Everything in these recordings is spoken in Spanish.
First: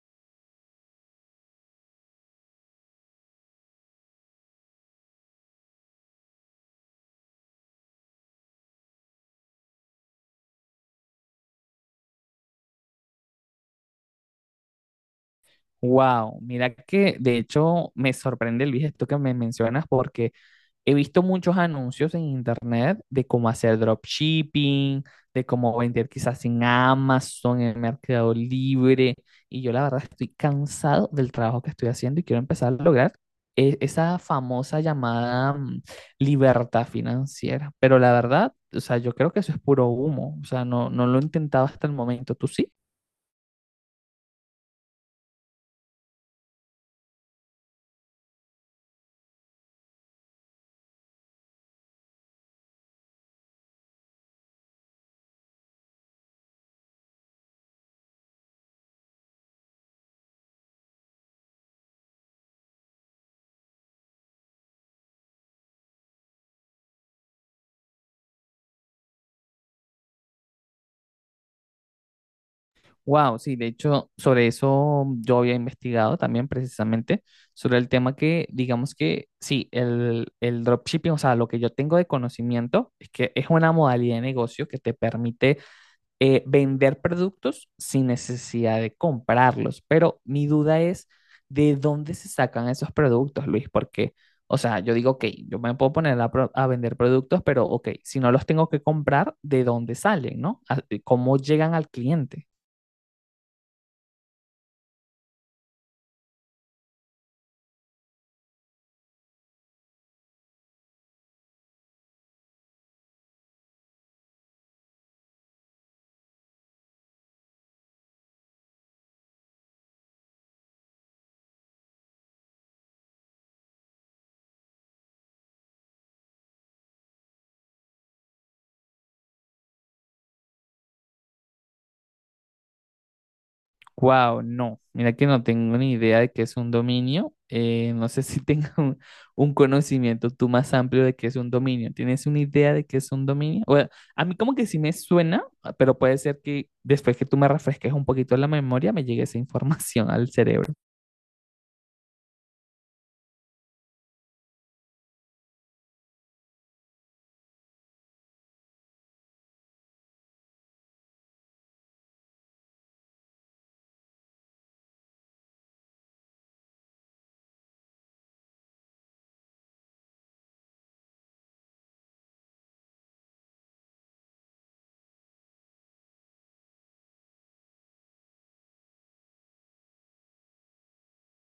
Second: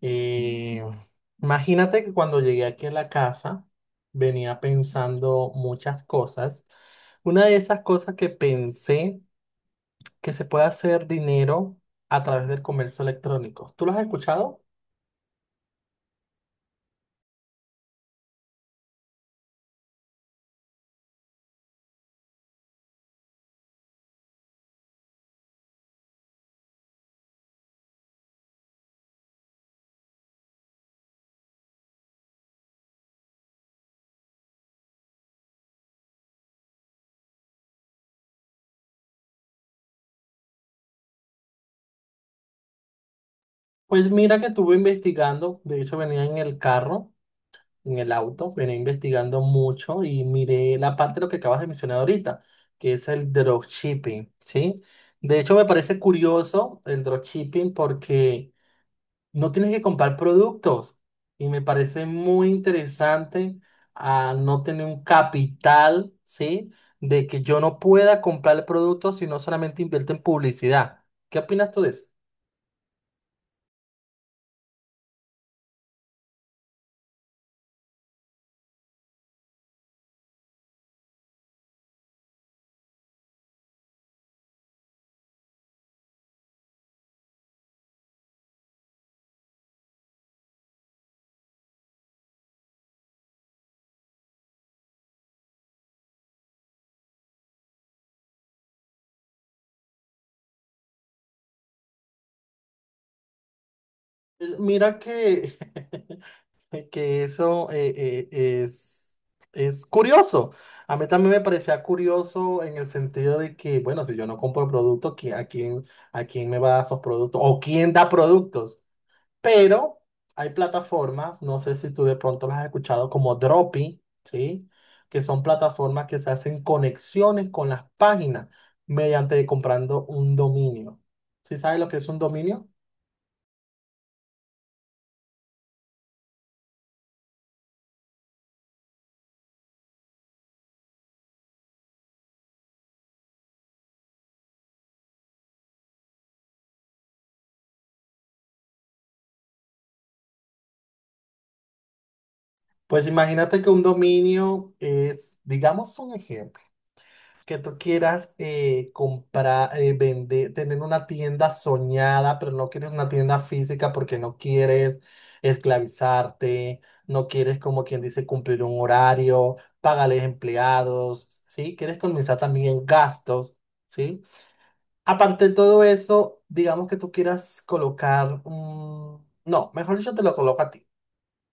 Y imagínate que cuando llegué aquí a la casa venía pensando muchas cosas. Una de esas cosas que pensé que se puede hacer dinero a través del comercio electrónico. ¿Tú lo has escuchado? Wow, mira que de hecho me sorprende, Luis, esto que me mencionas porque he visto muchos anuncios en internet de cómo hacer dropshipping, de cómo vender quizás en Amazon, en Mercado Libre, y yo la verdad estoy cansado del trabajo que estoy haciendo y quiero empezar a lograr esa famosa llamada, libertad financiera, pero la verdad, o sea, yo creo que eso es puro humo, o sea, no, no lo he intentado hasta el momento, ¿tú sí? Pues mira que estuve investigando, de hecho venía en el carro, en el auto, venía investigando mucho y miré la parte de lo que acabas de mencionar ahorita, que es el dropshipping, ¿sí? De hecho me parece curioso el dropshipping porque no tienes que comprar productos. Y me parece muy interesante a no tener un capital, ¿sí? De que yo no pueda comprar el producto, sino solamente invierto en publicidad. ¿Qué opinas tú de eso? Wow, sí, de hecho, sobre eso yo había investigado también precisamente, sobre el tema que, digamos que, sí, el dropshipping, o sea, lo que yo tengo de conocimiento es que es una modalidad de negocio que te permite vender productos sin necesidad de comprarlos, pero mi duda es de dónde se sacan esos productos, Luis, porque, o sea, yo digo, ok, yo me puedo poner a, a vender productos, pero, ok, si no los tengo que comprar, ¿de dónde salen, no? ¿Cómo llegan al cliente? Pues mira que, que eso eh, es, es curioso. A mí también me parecía curioso en el sentido de que, bueno, si yo no compro productos, a quién me va a dar esos productos? ¿O quién da productos? Pero hay plataformas, no sé si tú de pronto las has escuchado, como Dropi, ¿sí? Que son plataformas que se hacen conexiones con las páginas mediante comprando un dominio. ¿Sí sabes lo que es un dominio? Wow, no, mira que no tengo ni idea de qué es un dominio. No sé si tengo un conocimiento tú más amplio de qué es un dominio. ¿Tienes una idea de qué es un dominio? Bueno, a mí como que sí me suena, ah, pero puede ser que después que tú me refresques un poquito la memoria me llegue esa información al cerebro. Pues imagínate que un dominio es, digamos un ejemplo, que tú quieras comprar, vender, tener una tienda soñada, pero no quieres una tienda física porque no quieres esclavizarte, no quieres, como quien dice, cumplir un horario, pagarles empleados, ¿sí? Quieres comenzar también gastos, ¿sí? Aparte de todo eso, digamos que tú quieras colocar un... No, mejor dicho, te lo coloco a ti.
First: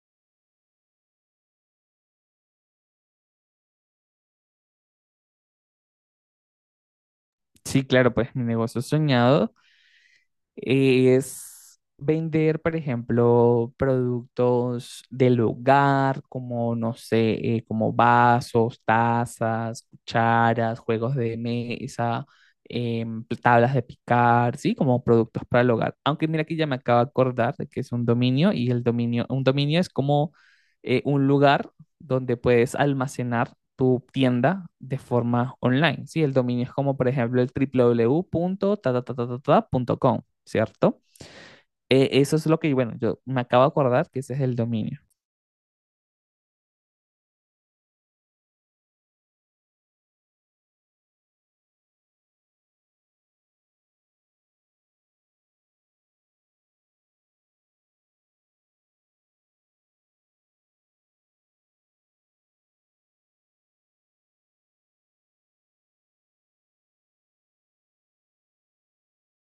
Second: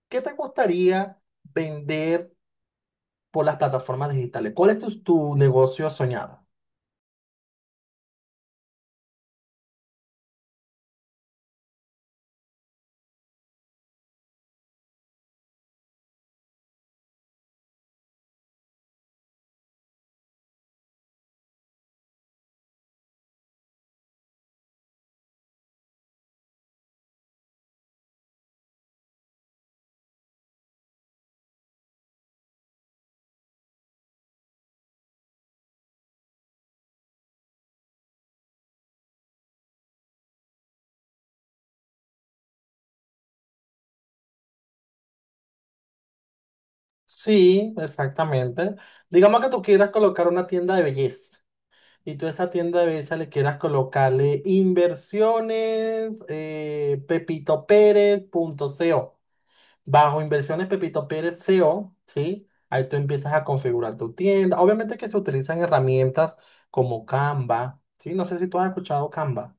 ¿Qué te gustaría vender por las plataformas digitales? ¿Cuál es tu negocio soñado? Sí, claro, pues mi negocio soñado Y es vender, por ejemplo, productos del hogar, como, no sé, como vasos, tazas, cucharas, juegos de mesa, pues, tablas de picar, ¿sí? Como productos para el hogar. Aunque mira que ya me acabo de acordar de que es un dominio, y el dominio, un dominio es como un lugar donde puedes almacenar tu tienda de forma online, ¿sí? El dominio es como, por ejemplo, el www.tatatatatata.com, ¿cierto? Eso es lo que, bueno, yo me acabo de acordar que ese es el dominio. Sí, exactamente. Digamos que tú quieras colocar una tienda de belleza y tú a esa tienda de belleza le quieras colocarle inversiones Pepito Pérez punto C. O. Bajo inversiones Pepito Pérez C. O, ¿sí? Ahí tú empiezas a configurar tu tienda. Obviamente que se utilizan herramientas como Canva, ¿sí? No sé si tú has escuchado Canva.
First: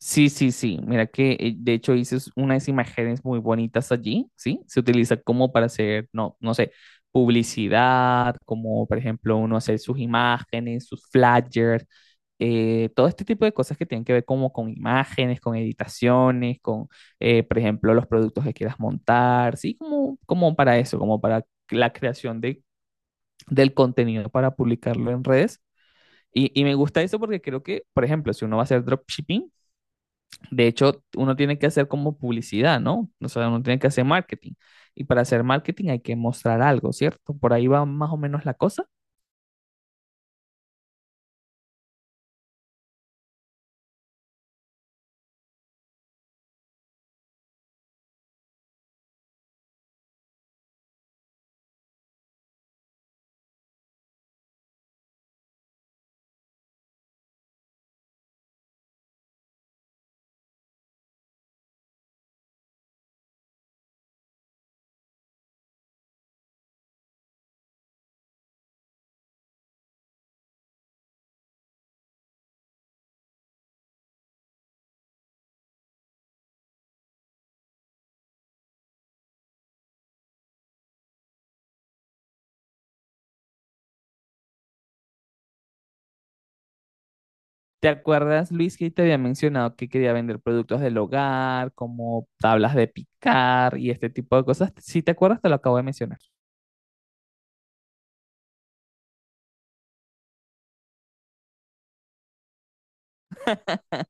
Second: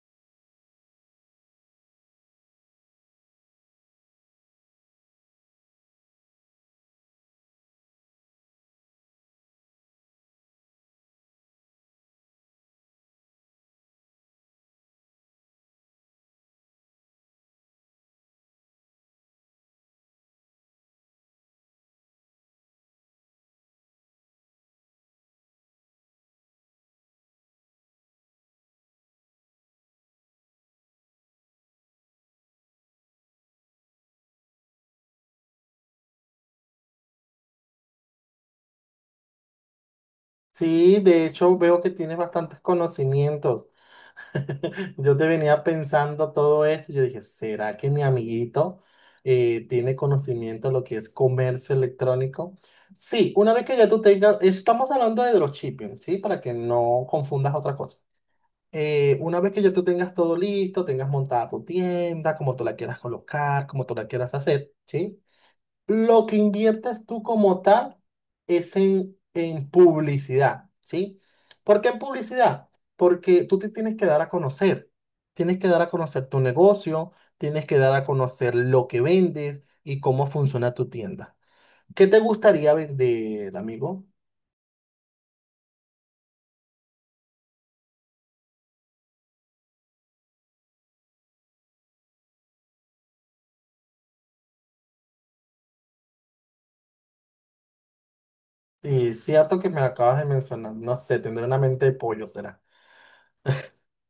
Sí, sí, sí. Mira que de hecho hice unas imágenes muy bonitas allí, ¿sí? Se utiliza como para hacer, no, no sé, publicidad, como por ejemplo uno hacer sus imágenes, sus flyers, todo este tipo de cosas que tienen que ver como con imágenes, con editaciones, con, por ejemplo, los productos que quieras montar, ¿sí? Como, como para eso, como para la creación de, del contenido para publicarlo en redes. Y me gusta eso porque creo que, por ejemplo, si uno va a hacer dropshipping, de hecho, uno tiene que hacer como publicidad, ¿no? O sea, uno tiene que hacer marketing. Y para hacer marketing hay que mostrar algo, ¿cierto? Por ahí va más o menos la cosa. Sí, de hecho veo que tienes bastantes conocimientos. Yo te venía pensando todo esto, yo dije, ¿será que mi amiguito tiene conocimiento de lo que es comercio electrónico? Sí, una vez que ya tú tengas, estamos hablando de dropshipping, ¿sí? Para que no confundas otra cosa. Una vez que ya tú tengas todo listo, tengas montada tu tienda, como tú la quieras colocar, como tú la quieras hacer, ¿sí? Lo que inviertes tú como tal es en publicidad, ¿sí? ¿Por qué en publicidad? Porque tú te tienes que dar a conocer. Tienes que dar a conocer tu negocio, tienes que dar a conocer lo que vendes y cómo funciona tu tienda. ¿Qué te gustaría vender, amigo? ¿Te acuerdas, Luis, que te había mencionado que quería vender productos del hogar, como tablas de picar y este tipo de cosas? Si te acuerdas, te lo acabo de mencionar. Es cierto que me lo acabas de mencionar, no sé, tendré una mente de pollo, será.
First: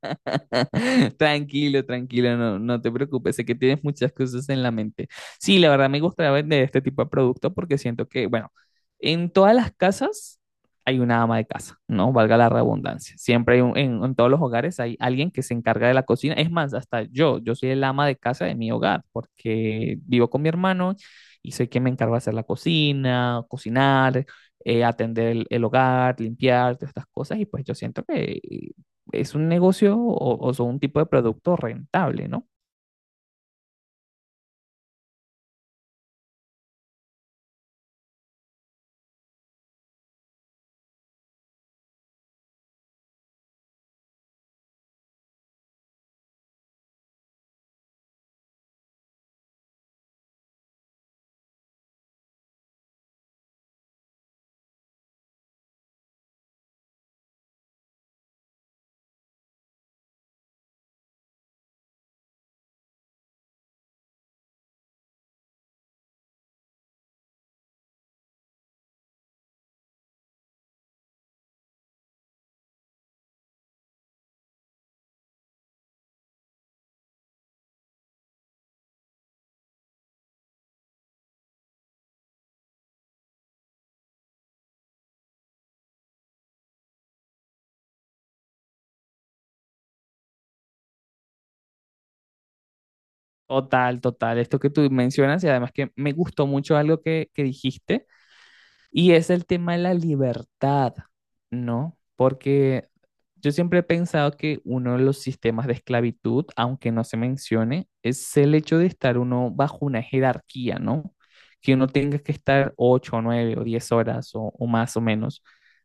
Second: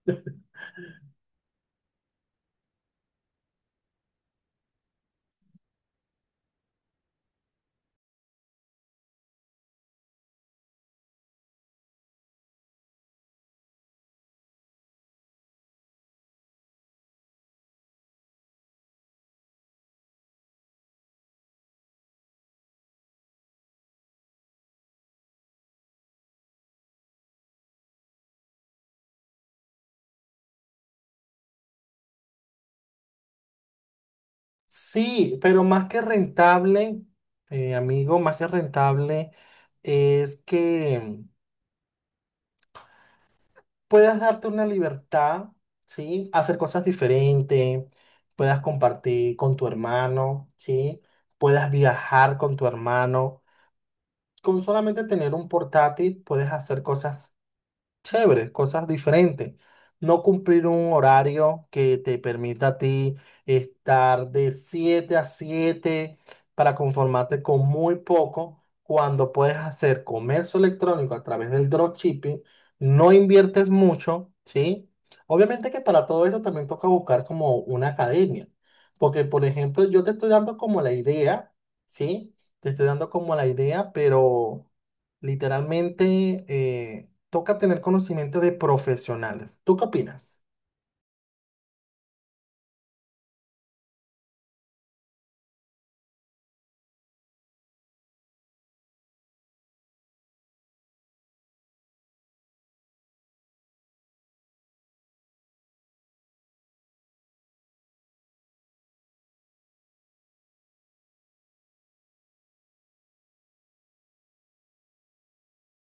Tranquilo, tranquilo, no, no te preocupes, sé que tienes muchas cosas en la mente. Sí, la verdad me gustaría vender este tipo de producto porque siento que, bueno, en todas las casas hay una ama de casa, ¿no? Valga la redundancia. Siempre hay en todos los hogares hay alguien que se encarga de la cocina. Es más, hasta yo, yo soy el ama de casa de mi hogar porque vivo con mi hermano y soy quien me encarga de hacer la cocina, cocinar, atender el hogar, limpiar, todas estas cosas, y pues yo siento que es un negocio o son un tipo de producto rentable, ¿no? Sí, pero más que rentable, amigo, más que rentable es que puedas darte una libertad, ¿sí? Hacer cosas diferentes, puedas compartir con tu hermano, ¿sí? Puedas viajar con tu hermano. Con solamente tener un portátil puedes hacer cosas chéveres, cosas diferentes. No cumplir un horario que te permita a ti estar de 7 a 7 para conformarte con muy poco cuando puedes hacer comercio electrónico a través del dropshipping, no inviertes mucho, ¿sí? Obviamente que para todo eso también toca buscar como una academia, porque por ejemplo yo te estoy dando como la idea, ¿sí? Te estoy dando como la idea, pero literalmente eh, toca tener conocimiento de profesionales. ¿Tú qué opinas? Total, total, esto que tú mencionas, y además que me gustó mucho algo que dijiste Y es el tema de la libertad, ¿no? Porque yo siempre he pensado que uno de los sistemas de esclavitud, aunque no se mencione, es el hecho de estar uno bajo una jerarquía, ¿no? Que uno tenga que estar ocho, nueve o diez horas o más o menos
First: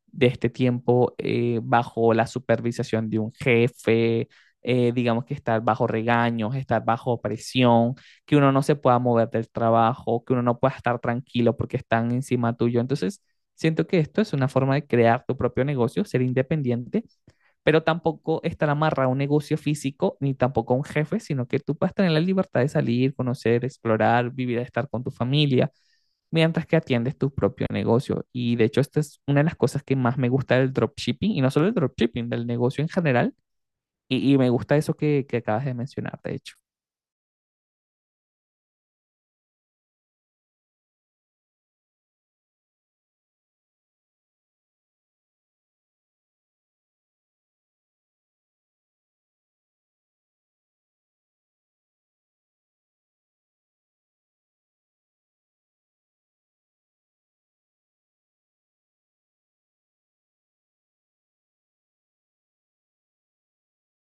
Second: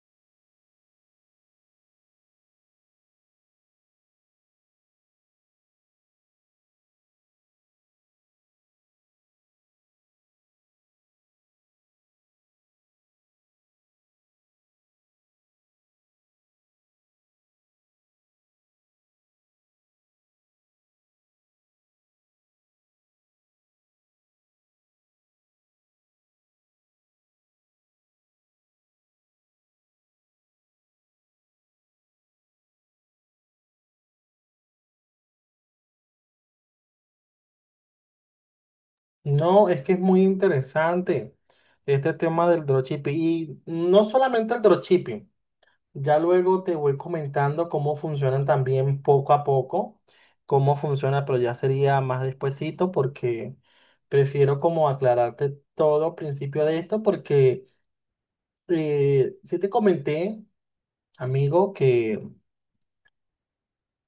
de este tiempo bajo la supervisación de un jefe, digamos que estar bajo regaños, estar bajo presión que uno no se pueda mover del trabajo, que uno no pueda estar tranquilo porque están encima tuyo. Entonces, siento que esto es una forma de crear tu propio negocio, ser independiente, pero tampoco estar amarrado a un negocio físico ni tampoco a un jefe, sino que tú puedes tener la libertad de salir, conocer, explorar, vivir, estar con tu familia, mientras que atiendes tu propio negocio. Y de hecho, esta es una de las cosas que más me gusta del dropshipping, y no solo del dropshipping, del negocio en general. Y me gusta eso que acabas de mencionar, de hecho. No, es que es muy interesante este tema del dropshipping y no solamente el dropshipping. Ya luego te voy comentando cómo funcionan también poco a poco, cómo funciona, pero ya sería más despuesito porque prefiero como aclararte todo al principio de esto porque si te comenté, amigo, que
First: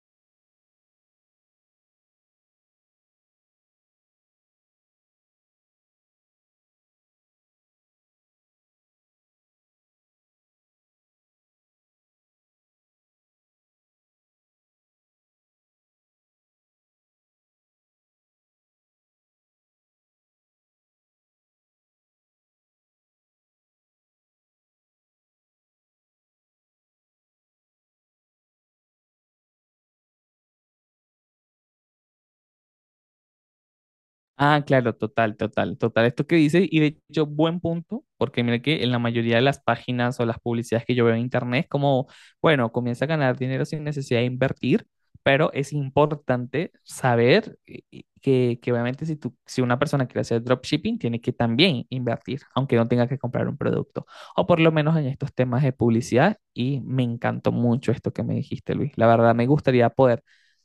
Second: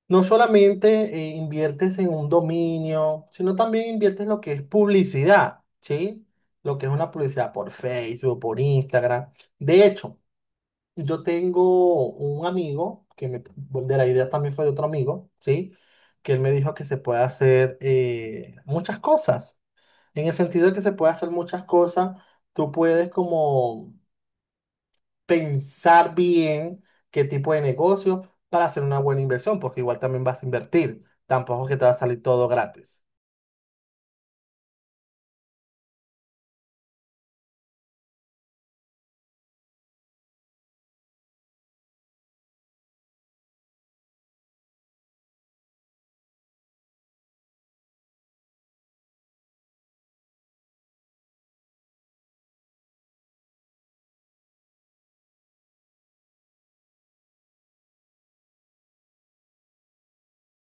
no solamente inviertes en un dominio, sino también inviertes lo que es publicidad, ¿sí? Lo que es una publicidad por Facebook, por Instagram. De hecho, yo tengo un amigo, que me, de la idea también fue de otro amigo, ¿sí? Que él me dijo que se puede hacer muchas cosas. En el sentido de que se puede hacer muchas cosas, tú puedes como pensar bien qué tipo de negocio para hacer una buena inversión, porque igual también vas a invertir. Tampoco es que te va a salir todo gratis. Ah, claro, total, total, total. Esto que dices, y de hecho, buen punto, porque mira que en la mayoría de las páginas o las publicidades que yo veo en internet es como, bueno, comienza a ganar dinero sin necesidad de invertir, pero es importante saber que obviamente si tú, si una persona quiere hacer dropshipping, tiene que también invertir, aunque no tenga que comprar un producto, o por lo menos en estos temas de publicidad, y me encantó mucho esto que me dijiste, Luis. La verdad, me gustaría poder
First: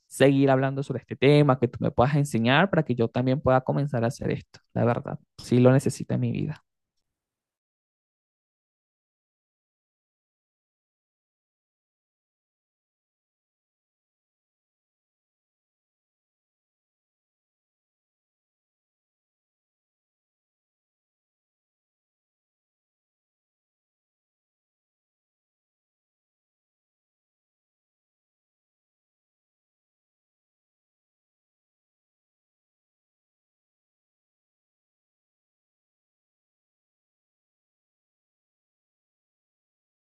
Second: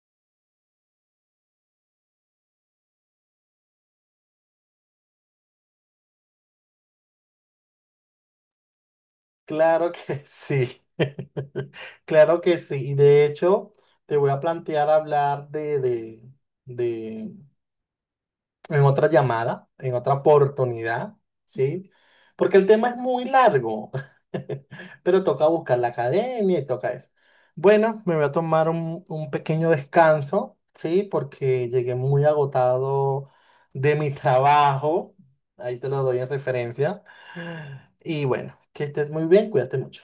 seguir hablando sobre este tema, que tú me puedas enseñar para que yo también pueda comenzar a hacer esto, la verdad. Sí lo necesito en mi vida. Claro que sí. Claro que sí. Y de hecho, te voy a plantear hablar de en otra llamada, en otra oportunidad, ¿sí? Porque el tema es muy largo, pero toca buscar la academia y toca eso. Bueno, me voy a tomar un pequeño descanso, ¿sí? Porque llegué muy agotado de mi trabajo, ahí te lo doy en referencia. Y bueno, que estés muy bien, cuídate mucho.